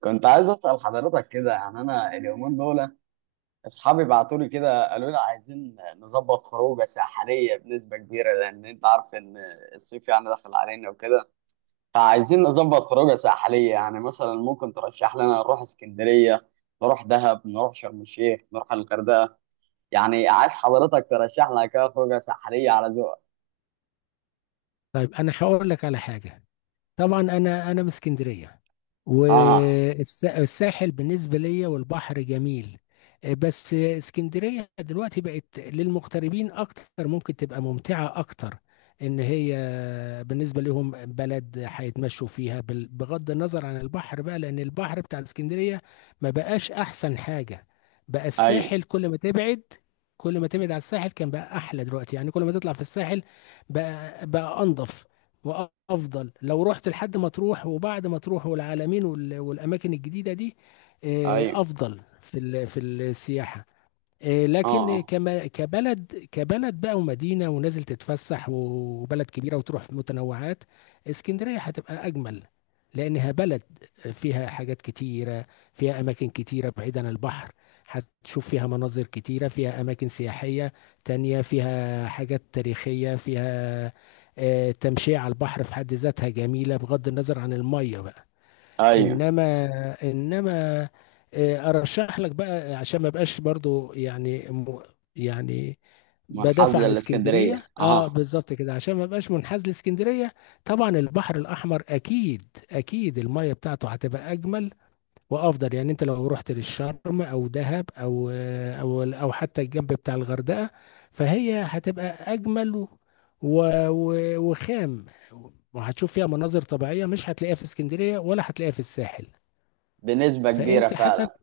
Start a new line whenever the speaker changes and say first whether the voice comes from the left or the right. right: كنت عايز اسال حضرتك كده، يعني انا اليومين دول اصحابي بعتوا لي كده، قالوا لي عايزين نظبط خروجه ساحليه بنسبه كبيره، لان انت عارف ان الصيف يعني داخل علينا وكده. فعايزين نظبط خروجه ساحليه، يعني مثلا ممكن ترشح لنا نروح اسكندريه، نروح دهب، نروح شرم الشيخ، نروح الغردقه. يعني عايز حضرتك ترشح لنا كده خروجه ساحليه على ذوقك.
left: طيب انا هقول لك على حاجه. طبعا انا من اسكندريه،
right: اه.
left: والساحل بالنسبه ليا والبحر جميل. بس اسكندريه دلوقتي بقت للمغتربين اكتر، ممكن تبقى ممتعه اكتر ان هي بالنسبه لهم بلد هيتمشوا فيها بغض النظر عن البحر بقى، لان البحر بتاع اسكندريه ما بقاش احسن حاجه. بقى
right: ايوه.
left: الساحل كل ما تبعد، على الساحل كان بقى احلى دلوقتي، يعني كل ما تطلع في الساحل بقى انضف. وافضل لو رحت لحد مطروح وبعد مطروح والعلمين والاماكن الجديده دي.
right: ايوه.
left: افضل في السياحه.
right: اه.
left: لكن
right: اه.
left: كما كبلد كبلد بقى ومدينة ونازل تتفسح وبلد كبيرة وتروح في متنوعات، اسكندرية هتبقى أجمل. لأنها بلد فيها حاجات كتيرة، فيها أماكن كتيرة بعيد عن البحر. هتشوف فيها مناظر كتيرة، فيها أماكن سياحية تانية، فيها حاجات تاريخية فيها. تمشية على البحر في حد ذاتها جميلة بغض النظر عن المية بقى.
right: ايوه.
left: انما انما ارشح لك بقى عشان ما بقاش برضو يعني يعني
right: من حظ
left: بدافع عن
right: الاسكندريه
left: اسكندريه،
right: اه.
left: بالظبط كده عشان ما بقاش منحاز لاسكندريه. طبعا البحر الاحمر اكيد، اكيد الميه بتاعته هتبقى اجمل وافضل، يعني انت لو رحت للشرم او دهب او حتى الجنب بتاع الغردقه، فهي هتبقى اجمل وخام. وهتشوف فيها مناظر طبيعيه مش هتلاقيها في اسكندريه ولا هتلاقيها في الساحل.
right: بنسبه كبيره
left: فانت حسب
right: فعلا.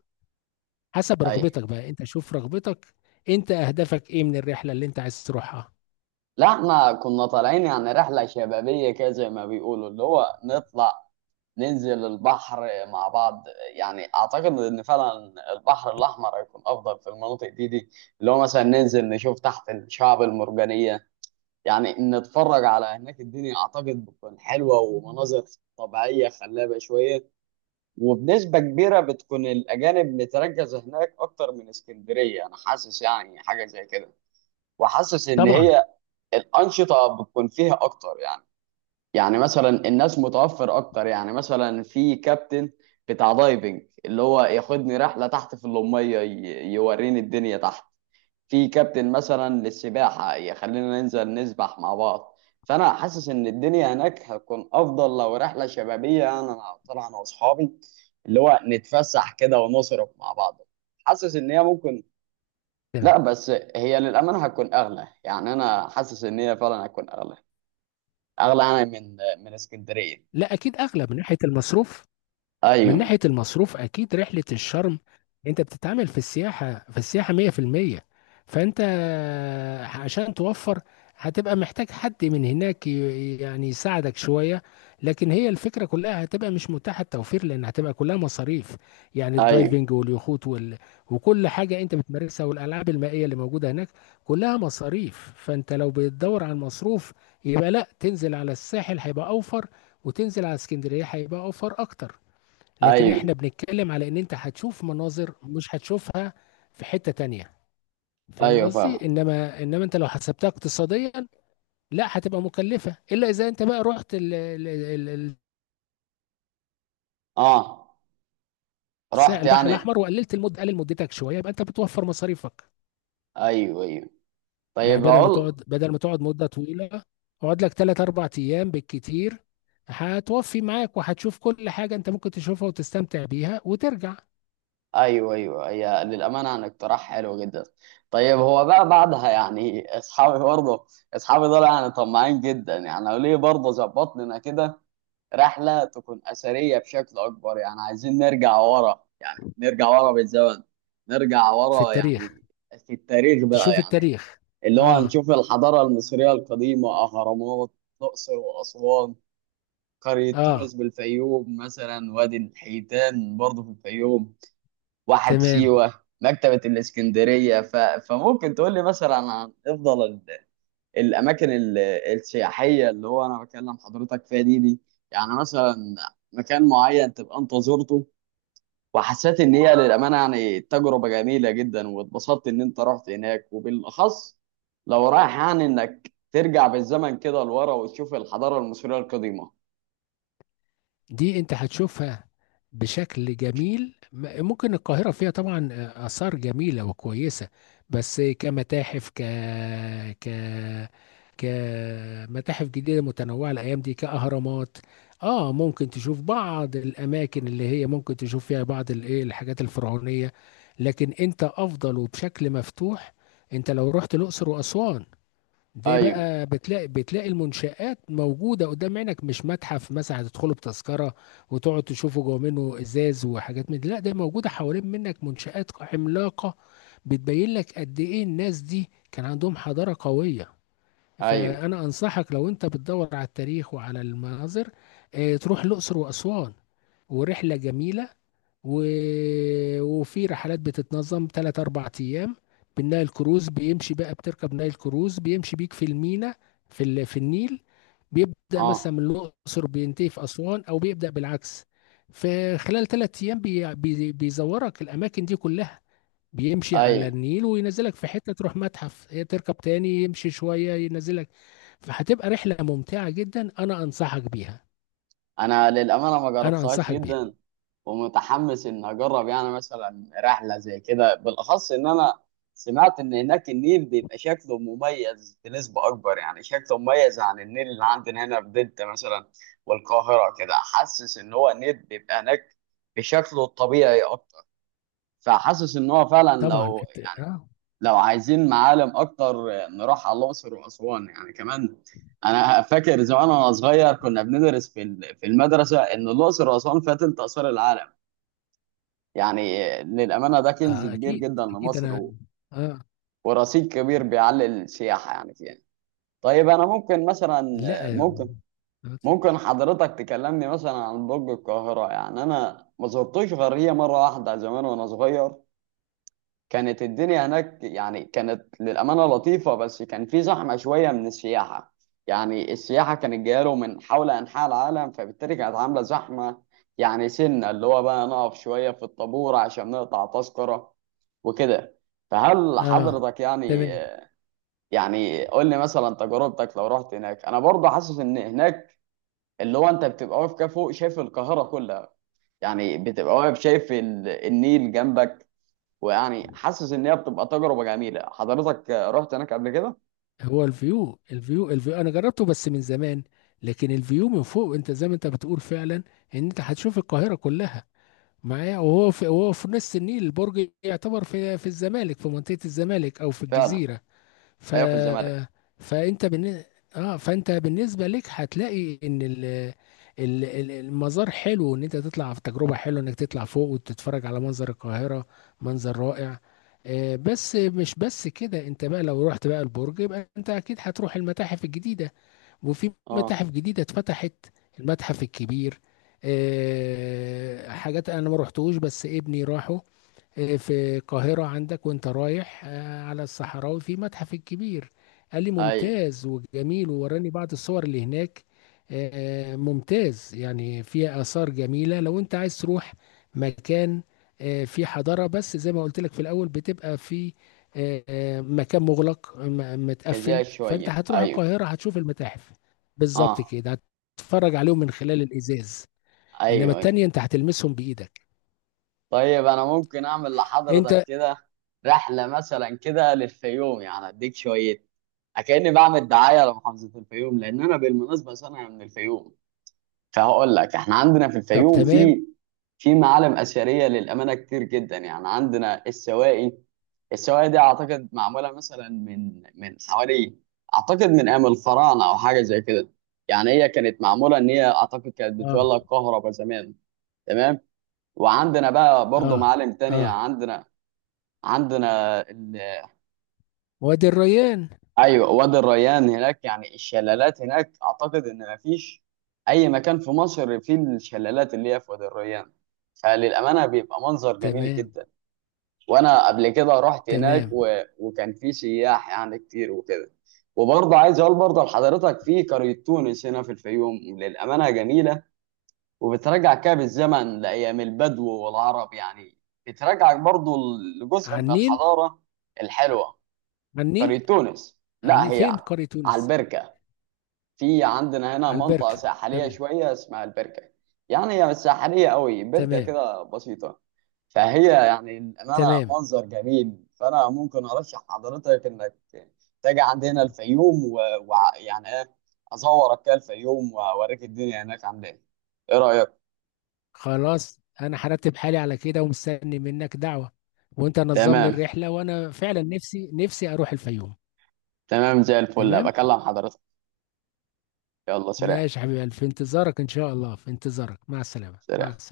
left: حسب
right: ايوه.
left: رغبتك بقى، انت شوف رغبتك، انت اهدافك ايه من الرحله اللي انت عايز تروحها؟
right: لا احنا كنا طالعين يعني رحلة شبابية كده زي ما بيقولوا، اللي هو نطلع ننزل البحر مع بعض. يعني اعتقد ان فعلا البحر الاحمر هيكون افضل في المناطق دي، اللي هو مثلا ننزل نشوف تحت الشعب المرجانية، يعني نتفرج على هناك. الدنيا اعتقد بتكون حلوة ومناظر طبيعية خلابة شوية. وبنسبة كبيرة بتكون الأجانب متركزة هناك أكتر من اسكندرية، أنا حاسس يعني حاجة زي كده، وحاسس إن
left: طبعا.
right: هي الانشطه بتكون فيها اكتر يعني. يعني مثلا الناس متوفر اكتر، يعني مثلا في كابتن بتاع دايفنج اللي هو ياخدني رحله تحت في اللميه، يوريني الدنيا تحت. في كابتن مثلا للسباحه يخلينا ننزل نسبح مع بعض. فانا حاسس ان الدنيا هناك هتكون افضل لو رحله شبابيه، يعني انا طالع انا واصحابي اللي هو نتفسح كده ونصرف مع بعض. حاسس ان هي ممكن. لا
left: تمام.
right: بس هي للامانه هتكون اغلى، يعني انا حاسس ان هي فعلا هتكون اغلى، اغلى انا من اسكندريه.
left: لا، اكيد اغلى من ناحيه المصروف، من
right: ايوه.
left: ناحية المصروف أكيد رحلة الشرم. أنت بتتعامل في السياحة 100%. فأنت عشان توفر هتبقى محتاج حد من هناك يعني يساعدك شوية. لكن هي الفكرة كلها هتبقى مش متاحة التوفير، لأن هتبقى كلها مصاريف. يعني
right: ايوه.
left: الدايفنج واليخوت وكل حاجة أنت بتمارسها والألعاب المائية اللي موجودة هناك كلها مصاريف. فأنت لو بتدور على المصروف، يبقى لا تنزل على الساحل هيبقى أوفر، وتنزل على اسكندرية هيبقى أوفر أكتر. لكن
right: ايوه.
left: احنا بنتكلم على ان انت هتشوف مناظر مش هتشوفها في حتة تانية. فاهم
right: ايوه فاهم.
left: قصدي؟ انما انت لو حسبتها اقتصاديا، لا هتبقى مكلفة الا اذا انت بقى رحت
right: اه. رحت
left: البحر
right: يعني.
left: الاحمر وقللت المدة. قلل مدتك شوية يبقى انت بتوفر مصاريفك.
right: ايوه ايوه.
left: يعني
right: طيب اقول.
left: بدل ما تقعد مدة طويلة، اقعد لك 3 4 ايام بالكتير، هتوفي معاك وهتشوف كل حاجة انت ممكن تشوفها وتستمتع بيها وترجع.
right: ايوه ايوه هي للامانه يعني اقتراح حلو جدا. طيب هو بقى بعدها يعني اصحابي برضه، اصحابي دول يعني طماعين جدا، يعني قالوا لي برضه ظبط لنا كده رحله تكون اثريه بشكل اكبر، يعني عايزين نرجع ورا، يعني نرجع ورا بالزمن، نرجع
left: في
right: ورا
left: التاريخ.
right: يعني. في التاريخ بقى
left: تشوف
right: يعني.
left: التاريخ.
right: اللي هو
left: اه،
right: هنشوف الحضارة المصرية القديمة، أهرامات الأقصر وأسوان، قرية
left: اه.
right: تونس بالفيوم مثلا، وادي الحيتان برضه في الفيوم، واحة
left: تمام.
right: سيوة، مكتبة الإسكندرية. فممكن تقول لي مثلا عن أفضل الأماكن السياحية، اللي هو أنا بكلم حضرتك فيها دي. يعني مثلا مكان معين تبقى أنت زرته وحسيت ان هي للامانه يعني تجربه جميله جدا، واتبسطت ان انت رحت هناك. وبالاخص لو رايح يعني انك ترجع بالزمن كده لورا وتشوف الحضاره المصريه القديمه.
left: دي انت هتشوفها بشكل جميل. ممكن القاهرة فيها طبعا آثار جميلة وكويسة. بس كمتاحف، ك ك كمتاحف جديدة متنوعة الأيام دي كأهرامات. اه ممكن تشوف بعض الأماكن اللي هي ممكن تشوف فيها بعض الايه الحاجات الفرعونية. لكن انت أفضل، وبشكل مفتوح انت لو رحت الأقصر وأسوان، دي
right: ايوه.
left: بقى بتلاقي المنشآت موجودة قدام عينك، مش متحف مثلا هتدخله بتذكرة وتقعد تشوفه جوه منه إزاز وحاجات من دي. لا، ده موجودة حوالين منك منشآت عملاقة بتبين لك قد إيه الناس دي كان عندهم حضارة قوية.
right: ايوه.
left: فأنا أنصحك لو أنت بتدور على التاريخ وعلى المناظر، تروح الأقصر وأسوان، ورحلة جميلة. و... وفي رحلات بتتنظم 3 4 أيام بالنايل كروز بيمشي بقى، بتركب نايل كروز بيمشي بيك في المينا، في النيل. بيبدأ مثلا
right: اه.
left: من الأقصر بينتهي في أسوان أو بيبدأ بالعكس. فخلال 3 أيام بيزورك الأماكن دي كلها، بيمشي على
right: ايوه.
left: النيل وينزلك في حتة تروح متحف، هي تركب تاني يمشي شوية ينزلك. فهتبقى رحلة ممتعة جدا. أنا أنصحك بيها.
right: انا للامانه ما
left: أنا
right: جربتهاش
left: أنصحك بيها.
right: جدا، ومتحمس ان اجرب يعني مثلا رحله زي كده. بالاخص ان انا سمعت ان هناك النيل بيبقى شكله مميز بنسبه اكبر، يعني شكله مميز عن النيل اللي عندنا هنا في دلتا مثلا والقاهره كده. حاسس ان هو النيل بيبقى هناك بشكله الطبيعي اكتر. فحاسس ان هو فعلا
left: طبعا.
right: لو يعني، لو عايزين معالم اكتر نروح على الاقصر واسوان يعني كمان. انا فاكر زمان وانا صغير كنا بندرس في المدرسه ان الاقصر واسوان فيها تلت اثار العالم يعني. للامانه ده كنز
left: آه،
right: كبير
left: أكيد.
right: جدا
left: أكيد
right: لمصر
left: أنا. آه.
right: ورصيد كبير بيعلي السياحه يعني فيها. طيب انا ممكن مثلا
left: لا،
right: ممكن
left: اتفضل.
right: ممكن حضرتك تكلمني مثلا عن برج القاهره. يعني انا ما زرتوش غير هي مره واحده زمان وانا صغير. كانت الدنيا هناك يعني كانت للأمانة لطيفة، بس كان في زحمة شوية من السياحة. يعني السياحة كانت جاية له من حول أنحاء العالم، فبالتالي كانت عاملة زحمة. يعني سنة اللي هو بقى نقف شوية في الطابور عشان نقطع تذكرة وكده. فهل
left: آه،
right: حضرتك يعني،
left: تمام.
right: يعني قول لي مثلا تجربتك لو رحت هناك. انا برضه حاسس ان هناك اللي هو انت بتبقى واقف كده فوق شايف القاهرة كلها، يعني بتبقى واقف شايف النيل جنبك. ويعني حاسس ان هي بتبقى تجربه جميله. حضرتك رحت هناك قبل كده؟
left: هو الفيو أنا جربته بس من زمان. لكن الفيو من فوق أنت زي ما أنت بتقول فعلا إن أنت هتشوف القاهرة كلها معايا. وهو في نص النيل، البرج يعتبر في الزمالك، في منطقة الزمالك أو في
right: فعلا.
left: الجزيرة. ف
right: ايوه في الزمالك.
left: فانت بالن... اه فانت بالنسبه لك هتلاقي ان المزار حلو، ان انت تطلع، في تجربه حلوه انك تطلع فوق وتتفرج على منظر القاهره. منظر رائع. بس مش بس كده، انت بقى لو رحت بقى البرج، يبقى انت اكيد هتروح المتاحف الجديده. وفي
right: اه.
left: متاحف جديده اتفتحت، المتحف الكبير. حاجات انا ما رحتوش، بس ابني راحه. في القاهرة عندك وانت رايح على الصحراوي في متحف الكبير، قال لي
right: ايوه.
left: ممتاز وجميل ووراني بعض الصور اللي هناك. ممتاز، يعني فيها آثار جميلة لو انت عايز تروح مكان فيه حضارة. بس زي ما قلت لك في الأول بتبقى في مكان مغلق، متقفل،
right: ازاي
left: فانت
right: شويه
left: هتروح
right: ايوه.
left: القاهرة هتشوف المتاحف بالظبط
right: اه.
left: كده، هتتفرج عليهم من خلال الإزاز. انما
right: ايوه. ايوه.
left: التانية انت هتلمسهم بإيدك.
right: طيب انا ممكن اعمل لحضرتك
left: انت.
right: كده رحله مثلا كده للفيوم يعني اديك شويه، كأني بعمل دعايه لمحافظه الفيوم، لان انا بالمناسبه سنه من الفيوم. فهقول لك احنا عندنا في
left: طب،
right: الفيوم
left: تمام.
right: في معالم اثريه للامانه كتير جدا. يعني عندنا السواقي، السواقي دي اعتقد معموله مثلا من حوالي، اعتقد من ايام الفراعنه او حاجه زي كده. يعني هي كانت معموله ان هي اعتقد كانت
left: اه،
right: بتولد كهرباء زمان. تمام. وعندنا بقى برضو
left: اه،
right: معالم تانية
left: اه.
right: عندنا.
left: وادي الريان.
right: ايوه وادي الريان هناك يعني. الشلالات هناك اعتقد ان مفيش اي مكان في مصر فيه الشلالات اللي هي في وادي الريان. فللامانه بيبقى منظر جميل
left: تمام.
right: جدا. وانا قبل كده رحت هناك
left: تمام.
right: وكان في سياح يعني كتير وكده. وبرضه عايز اقول برضه لحضرتك في قريه تونس هنا في الفيوم للامانه جميله، وبترجع كده بالزمن لايام البدو والعرب يعني، بترجعك برضه لجزء
left: على
right: من
left: النيل.
right: الحضاره الحلوه.
left: على
right: قرية
left: النيل.
right: تونس
left: على
right: لا
left: النيل
right: هي
left: فين قرية
right: على
left: تونس؟
right: البركة. في عندنا هنا
left: على
right: منطقة
left: البركة.
right: ساحلية
left: تمام.
right: شوية اسمها البركة. يعني هي مش ساحلية قوي، بركة
left: تمام.
right: كده بسيطة. فهي يعني الأمانة
left: تمام.
right: منظر جميل. فأنا ممكن أرشح حضرتك إنك تيجي عندنا الفيوم. ويعني يعني إيه، أصورك كده الفيوم وأوريك الدنيا هناك عاملة إيه. إيه رأيك؟
left: خلاص، انا هرتب حالي على كده ومستني منك دعوة. وانت نظم لي
right: تمام.
left: الرحلة، وانا فعلا نفسي نفسي اروح الفيوم.
right: تمام زي الفل.
left: تمام.
right: بكلم حضرتك. يلا سلام.
left: ماشي يا حبيبي، في انتظارك ان شاء الله، في انتظارك، مع السلامة، مع
right: سلام.
left: السلامة.